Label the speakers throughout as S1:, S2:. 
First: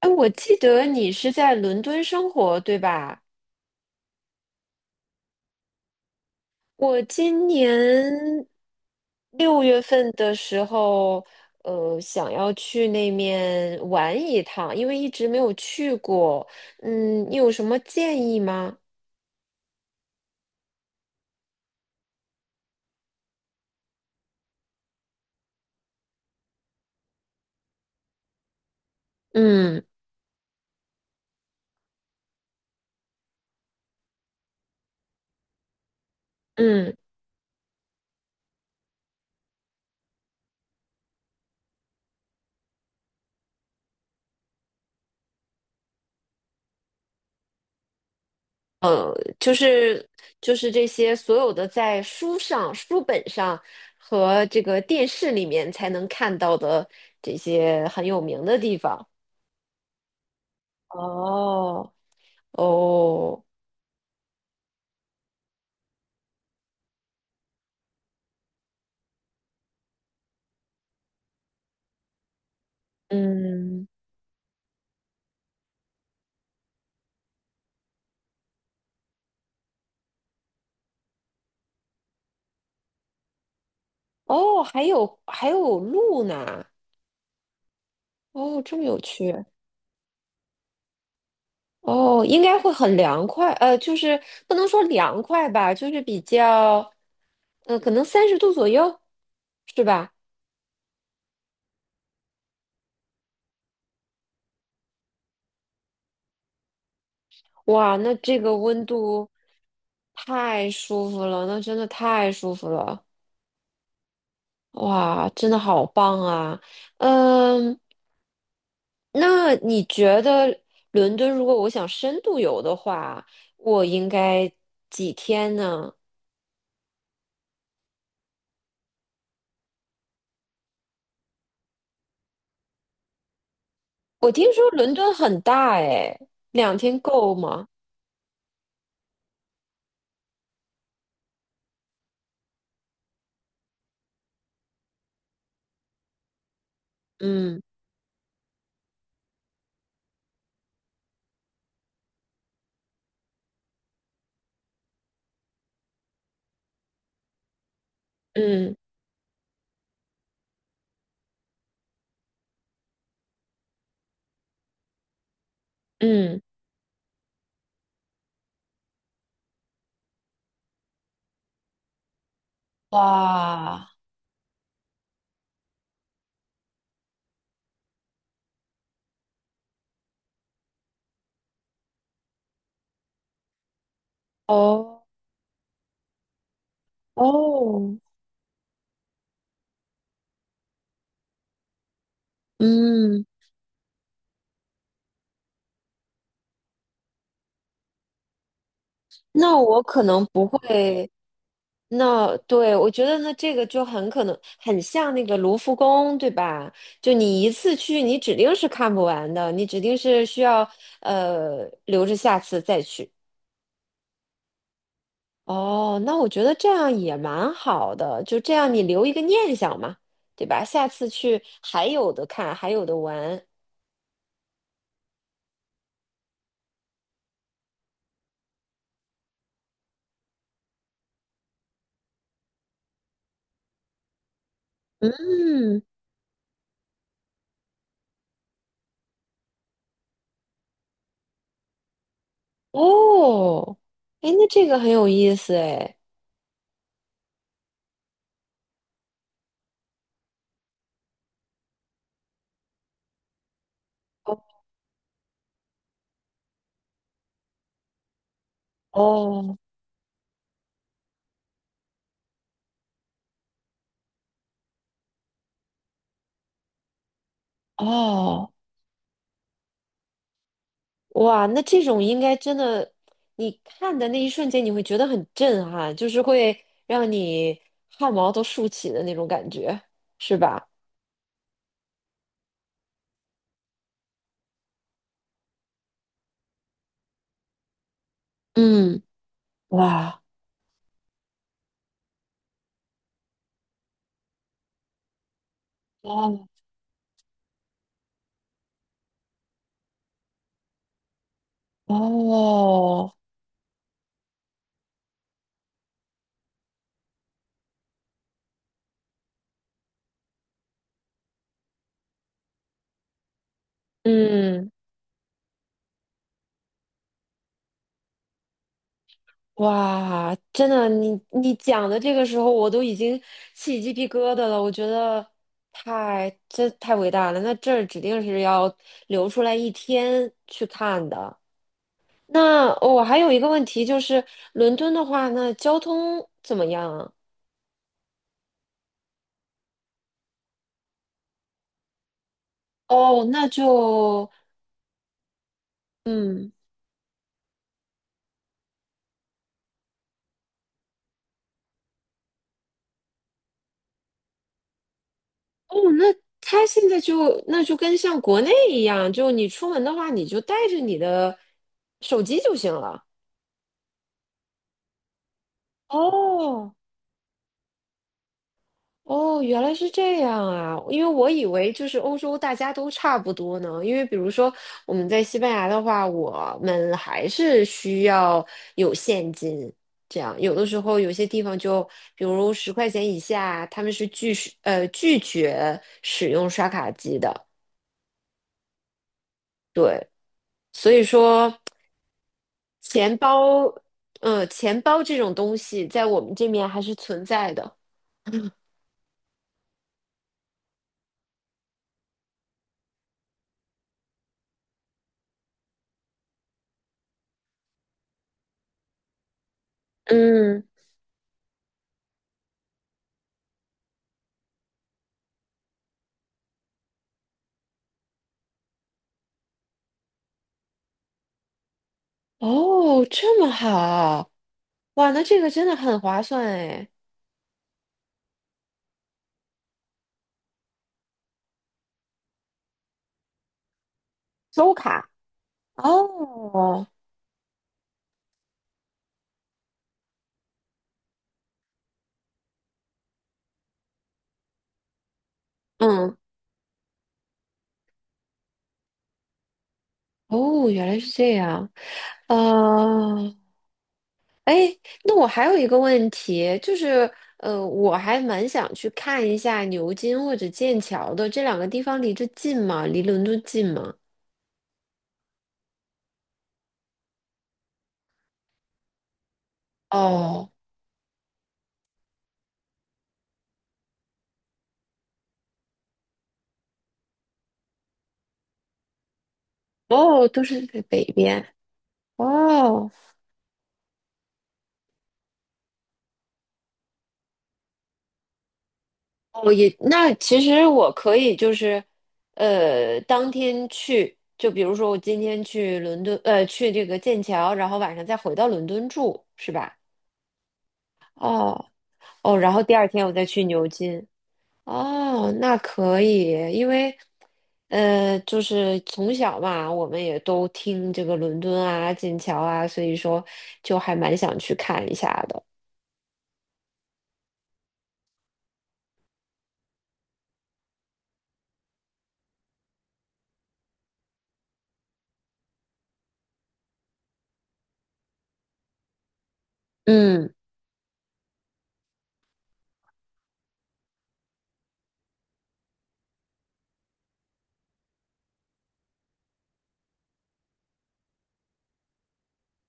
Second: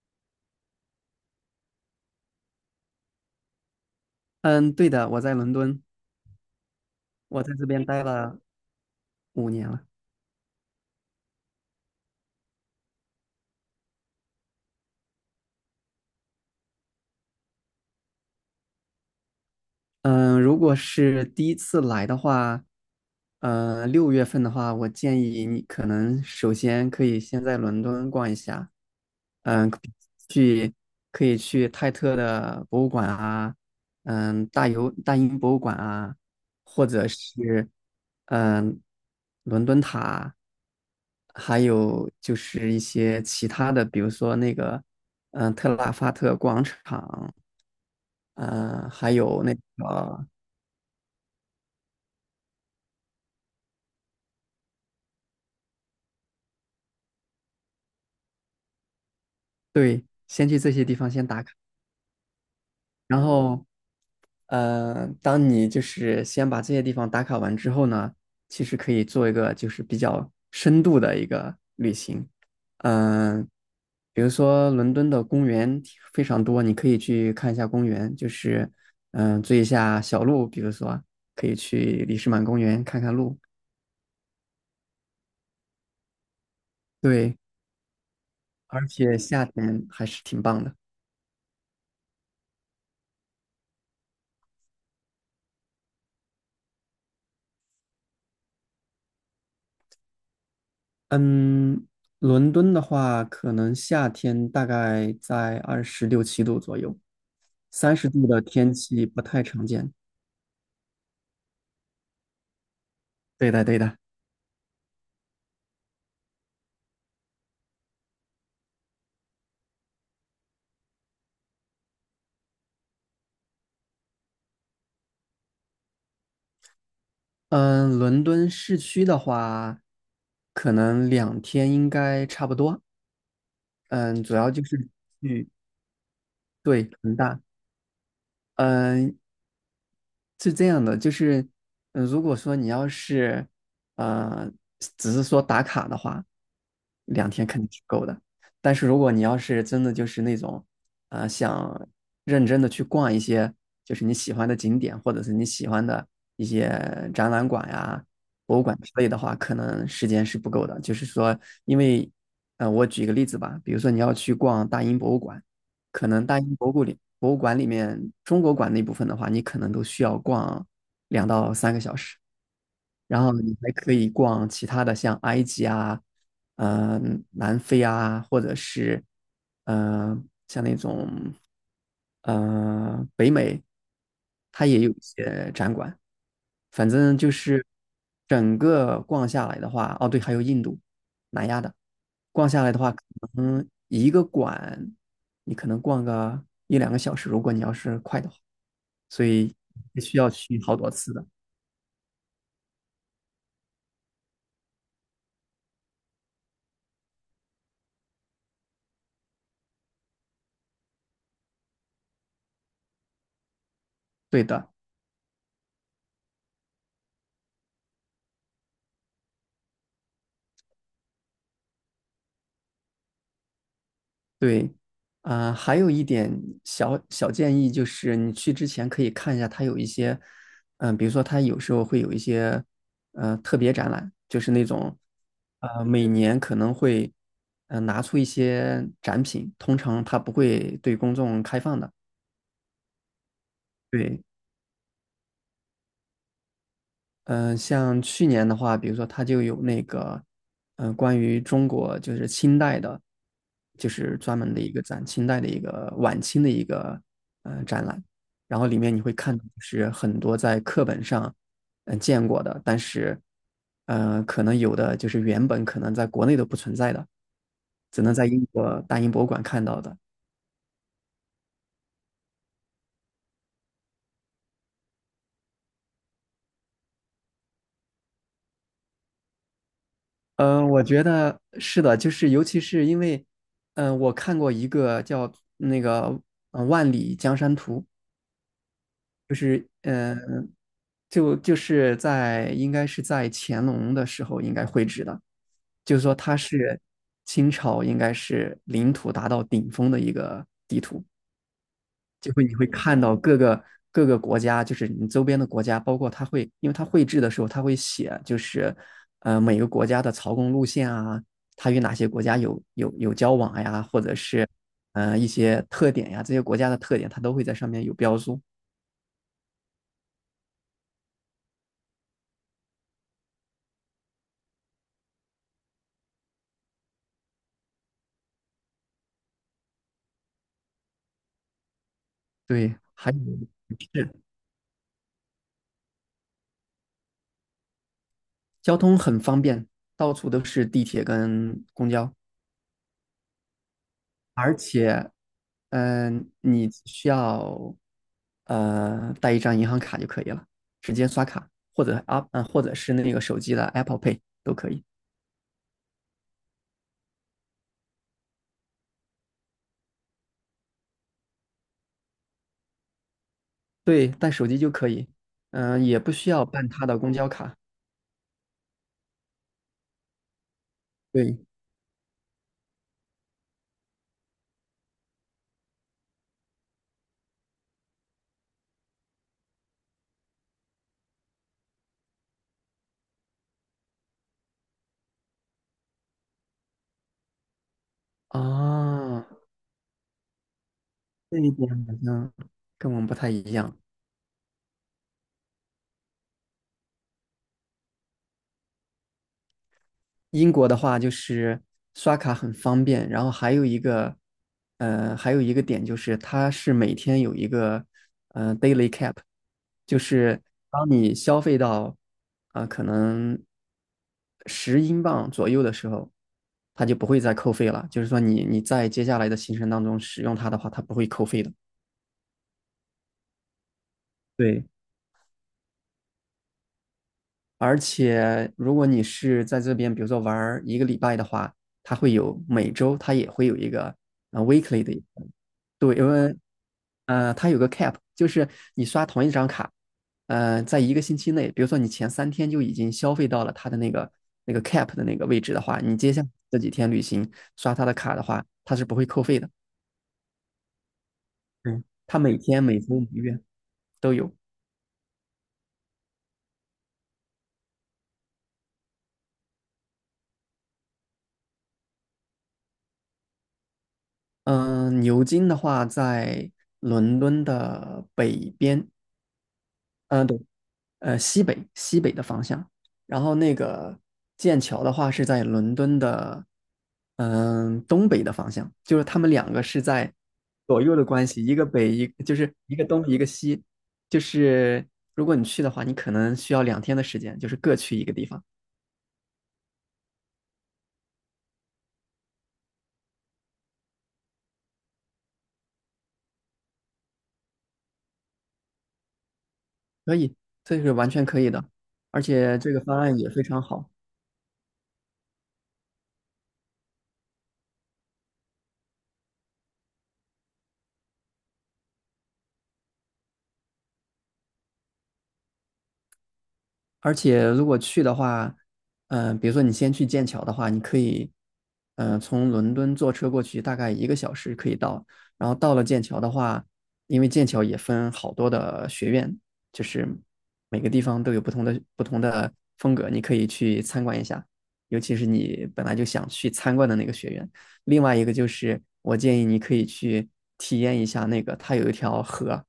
S1: 哎，我记得你是在伦敦生活，对吧？
S2: 嗯，对的，我在伦敦，
S1: 我
S2: 我
S1: 今
S2: 在
S1: 年
S2: 这边待了五
S1: 六
S2: 年
S1: 月
S2: 了。
S1: 份的时候，想要去那面玩一趟，因为一直没有去过。嗯，你有什么建议吗？
S2: 嗯，如果是第一次来的话，六月份的话，我建议你可能首先可以先在伦敦逛一下，嗯，
S1: 嗯
S2: 去可以去泰特的博物馆啊，大英博物馆啊，或
S1: 嗯，
S2: 者是嗯，伦敦塔，还有就是一些其他的，比如说那个特拉法特广场，嗯，还
S1: 呃，
S2: 有
S1: 就
S2: 那
S1: 是
S2: 个。
S1: 就是这些所有的在书上、书本上和这个电视里面才能看到的这些很有名的地方。
S2: 对，先去这些地方先打卡，
S1: 哦
S2: 然
S1: 哦。
S2: 后，当你就是先把这些地方打卡完之后呢，其实可以做一个就是比较深度的一个旅行，嗯、
S1: 嗯，
S2: 比如说伦敦的公园非常多，你可以去看一下公园，就是追一下小鹿，比如说可以去里士满公园看看鹿，
S1: 哦，还有路呢，
S2: 对，
S1: 哦，这么
S2: 而
S1: 有
S2: 且
S1: 趣，
S2: 夏天还是挺棒的。
S1: 哦，应该会很凉快，就是不能说凉快吧，就是比较，可能30度左右，是吧？
S2: 嗯，伦敦的话，可能夏天大概在二十六七度左右，三
S1: 哇，
S2: 十
S1: 那
S2: 度
S1: 这
S2: 的
S1: 个
S2: 天
S1: 温
S2: 气不
S1: 度
S2: 太常见。
S1: 太舒服了，那真的太舒服了，
S2: 对的，对的。
S1: 哇，真的好棒啊，嗯，那你觉得伦敦如果我想深度游的话，我应该几天呢？
S2: 嗯，伦敦市区的话，可能两天应该差不多。嗯，
S1: 我
S2: 主要
S1: 听
S2: 就
S1: 说
S2: 是
S1: 伦敦很
S2: 去，
S1: 大诶，两
S2: 对，
S1: 天
S2: 很
S1: 够
S2: 大。
S1: 吗？
S2: 嗯，是这样的，就是，如果说你要是，呃，只是说打卡的话，两天
S1: 嗯
S2: 肯定是够的。但是如果你要是真的就是那种，想认真的去逛一些就是你喜欢的景点，或者是你喜欢的一些展览馆呀、博物
S1: 嗯
S2: 馆之类的话，可能时间是不够的。就是说，因为，我举一个例子吧，比如说你要去逛大英博物馆，可能大
S1: 嗯，
S2: 英博物里博物馆里面中国馆那部分的话，你可能都需要逛2到3个小时，然后你还
S1: 哇，
S2: 可以逛其他的，像埃及啊、呃南非啊，或者是呃像那种北美，它也有一
S1: 哦
S2: 些展馆。反正就是
S1: 哦，
S2: 整个逛下来的话，哦对，还有印度、南亚的，逛下来的话。
S1: 嗯，
S2: 嗯，一个馆你可能逛个一两个小时，如果你要是快的话，所
S1: 那
S2: 以
S1: 我可
S2: 也需
S1: 能
S2: 要
S1: 不
S2: 去好多
S1: 会，
S2: 次的。
S1: 那对，我觉得那这个就很可能很像那个卢浮宫，对吧？就你一次去，你指定是看不完的，你指定是需要留着下次再去。
S2: 对的，
S1: 哦，那我觉得这样也蛮好的，就这样你留一个念想嘛，对吧？下次去还有的看，还有的玩。
S2: 对，啊、还有一点小小建议就是，你去之前可以看一下，它有一些，比如说它有时候会有一些，特别展览，就是那种，
S1: 嗯，
S2: 每年可能会，拿出一些展品，通常它不会对公众开放的。
S1: 哦，
S2: 对，
S1: 哎，那这个很有意思哎。
S2: 像去年的话，比如说它就有那个，关于中国就是清代的，就是专门的
S1: 哦
S2: 一个展，清代的一个晚清的一个展览，然后里面你会看到就
S1: 哦
S2: 是很多在课本上见过的，但是可能有的就是原本可能在国内都不存在的，只能在英
S1: 哦，
S2: 国大英博物馆看到的。
S1: 哇，那这种应该真的，你看的那一瞬间你会觉得很震撼，就是会让你汗毛都竖起的那种感觉，是
S2: 嗯，
S1: 吧？
S2: 我觉得是的，就是尤其是因为，我看过一个叫那个《万里江山图》，
S1: 嗯，哇，
S2: 就是在应该是在乾隆的时候应该绘制的，就是说它
S1: 哦
S2: 是清朝应该是领土达到顶峰的一个就会你会看
S1: 哦，
S2: 到各个国家，就是你周边的国家，包括他会，因为他绘制的时候，他会写，就是每个国家的朝贡路线啊，他与哪些国家有交往呀，或者是
S1: 嗯。
S2: 一些特点呀，这些国家的特点，他都会在上面有标注。
S1: 哇，真的，你讲的这个时候，我都已经起鸡皮疙瘩了。我觉得太，这太伟大了。那这儿指定是要留出来一天去看的。那
S2: 对，
S1: 我、哦、
S2: 还有
S1: 还有一个问题就
S2: 是
S1: 是，伦敦的话，那交通怎么样啊？
S2: 交通很方便，到处都是地铁跟公交，
S1: 哦，那就，
S2: 而且
S1: 嗯，
S2: 你需要带一张银行卡就可以了，直接刷卡，或者是那个手机的 Apple Pay 都可以。
S1: 哦，那他现在就那就跟像国内一样，就你出门的话，你就带着你的手机就行了。
S2: 对，带手机就可以，也不需要办
S1: 哦，
S2: 他的公交卡。
S1: 哦，原来是这样啊！因为我
S2: 对，
S1: 以为就是欧洲大家都差不多呢。因为比如说我们在西班牙的话，我们还是需要有现金，这样有的时候有些地方就，比如10块钱以下，他们是拒绝使用刷卡机的。
S2: 啊，
S1: 所以
S2: 这一
S1: 说，
S2: 点好像跟我们不
S1: 钱
S2: 太一
S1: 包，
S2: 样。
S1: 钱包这种东西在我们这面还是存在的。
S2: 英国的话就是刷卡很方便，然后还有一个点就是它是每天有一个，daily cap，就是
S1: 嗯，
S2: 当你消费到，可能10英镑左右的时候，它就不会再扣费了。就是说你在接下来的行程当中使用它的话，它不会扣费的。
S1: 哦，这么好，
S2: 对，
S1: 哇，那这个真的很划算哎。
S2: 而且如果你是在这边，比如说玩一个礼拜的话，它会有每周它也会有一个
S1: 周
S2: weekly 的，
S1: 卡。
S2: 对，因为
S1: 哦，
S2: 它有个 cap，就是你刷同一张卡，在一个星期内，比如说你前3天就已经消费到了它的那个 cap 的那个位置的话，你接
S1: 嗯，
S2: 下来这几天旅行刷它的卡的话，它是不会扣费的。
S1: 哦，原来是这样。
S2: 嗯，它
S1: 啊，
S2: 每天、每周、每月都有。
S1: 哎，那我还有一个问题，就是我还蛮想去看一下牛津或者剑桥的这两个地方，离这近吗？离伦敦近吗？
S2: 嗯、牛津的话在伦敦的北边。嗯，对，
S1: 哦，
S2: 西北的方向，然后那个剑桥的话是在伦敦的东北的方向，就是他们两个是在
S1: 哦，都是
S2: 左
S1: 在
S2: 右
S1: 北
S2: 的关系，
S1: 边。
S2: 一个北就是一个
S1: 哦，
S2: 东一个西，就是如果你去的话，你可能需要2天的时间，就是各去一个地方，
S1: 哦，也，那其实我可以就是，当天去，就比如说我今天去伦敦，去这个剑桥，然后晚上再回到伦敦住，是吧？
S2: 可以，这是完全可以的，
S1: 哦
S2: 而
S1: 哦，然
S2: 且
S1: 后
S2: 这
S1: 第
S2: 个
S1: 二
S2: 方
S1: 天我
S2: 案
S1: 再
S2: 也非
S1: 去
S2: 常
S1: 牛
S2: 好。
S1: 津。哦，那可以，因为就是从小嘛，我们也都听这个伦敦啊、剑桥啊，所以说就还蛮想去看一下的。
S2: 而且如果去的话，比如说你先去剑桥的话，你可以，从伦敦坐车过去，大概1个小时可以到。然后到了剑桥的话，因为剑桥也分好多的学院，就是
S1: 嗯，
S2: 每个地方都有不同的风格，你可以去参观一下。尤其是你本来就想去参观的那个学院。另外一个就是，我建议你可以去体验一下那个，它有一条河，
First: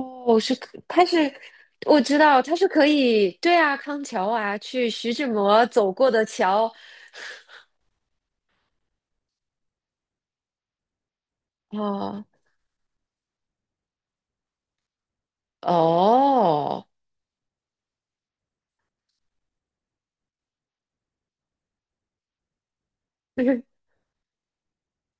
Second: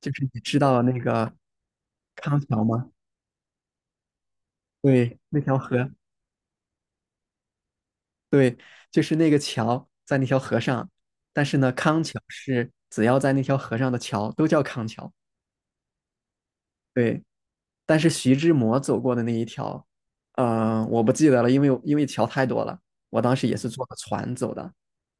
S2: 就是你
S1: 是
S2: 知
S1: 可，
S2: 道那
S1: 它是
S2: 个
S1: 我知道
S2: 康
S1: 它
S2: 桥
S1: 是可
S2: 吗？
S1: 以，对啊，康桥啊，去徐
S2: 对，
S1: 志
S2: 那条
S1: 摩
S2: 河，
S1: 走过的桥。
S2: 对，就是那个桥在那条河上，但是呢，康桥
S1: 哦
S2: 是只要在那条河上的桥都叫康桥。
S1: 哦，
S2: 对，但是徐志摩走过的那一条，我不记得了，因为桥太多了，我当时也是 坐的船走的。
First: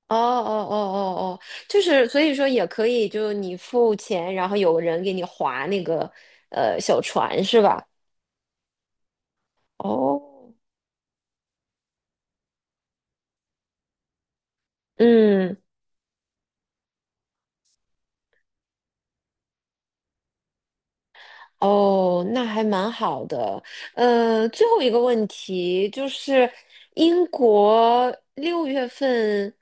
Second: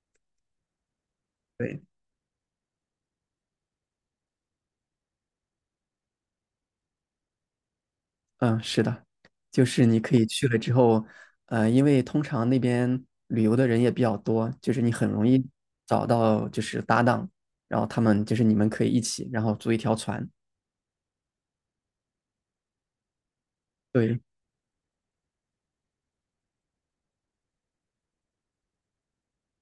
S1: 哦哦哦哦哦，就
S2: 对，
S1: 是所以说也可以，就你付钱，然后有个人给你划那个小船是吧？
S2: 嗯，是的，就是你可
S1: 哦，
S2: 以去了之后，因为通常那边旅游的人也比较多，就是你很容易
S1: 嗯，
S2: 找到就是搭档，然后他们就是你们可以一起，然后租一条船。
S1: 哦，那还蛮好的。
S2: 对。
S1: 最后一个问题就是英国六月份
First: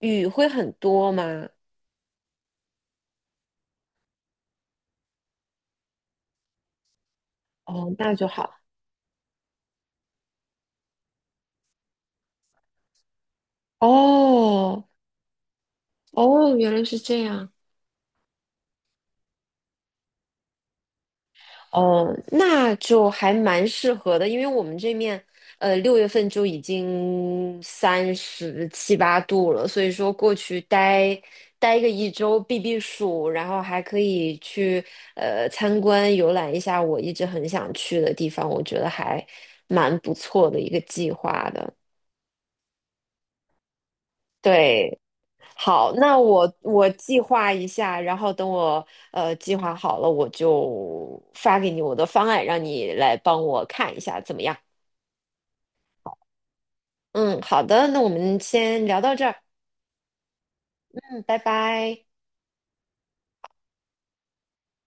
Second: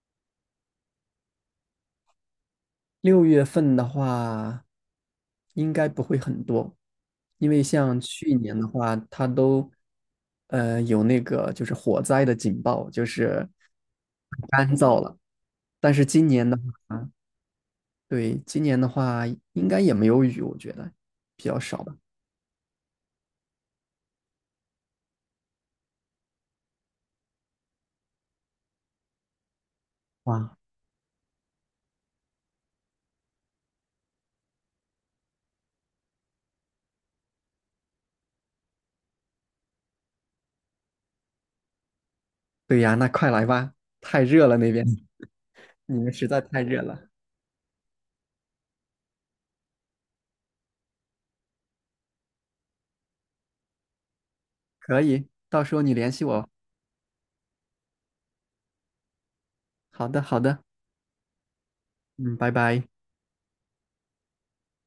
S1: 雨会很多吗？
S2: 六月份的话，应该不会很多，因为
S1: 哦，
S2: 像
S1: 那就
S2: 去
S1: 好。
S2: 年的话，它都有那个就是火灾的警报，就是干
S1: 哦
S2: 燥了。但是今年
S1: 哦，
S2: 的
S1: 原来是
S2: 话，
S1: 这样。
S2: 对，今年的话应该也没有雨，我觉得比较少吧。
S1: 哦，那就还蛮适合的，因为我们这面，六月份就已经37、38度了，所以说过
S2: 哇，
S1: 去待个一周避避暑，然后还可以去参观游览一下我一直很想去的地方，我觉得还蛮不错的一个计划的。
S2: 对呀，那快来吧，太热了那边，
S1: 对，好，
S2: 你们
S1: 那
S2: 实在
S1: 我
S2: 太热
S1: 我
S2: 了。
S1: 计划一下，然后等我计划好了，我就发给你我的方案，让你来帮我看一下怎么样？
S2: 可以，到时候你联系我。
S1: 嗯，好的，那我们先聊到这儿，
S2: 好的，好的，
S1: 嗯，拜拜。
S2: 嗯，拜拜。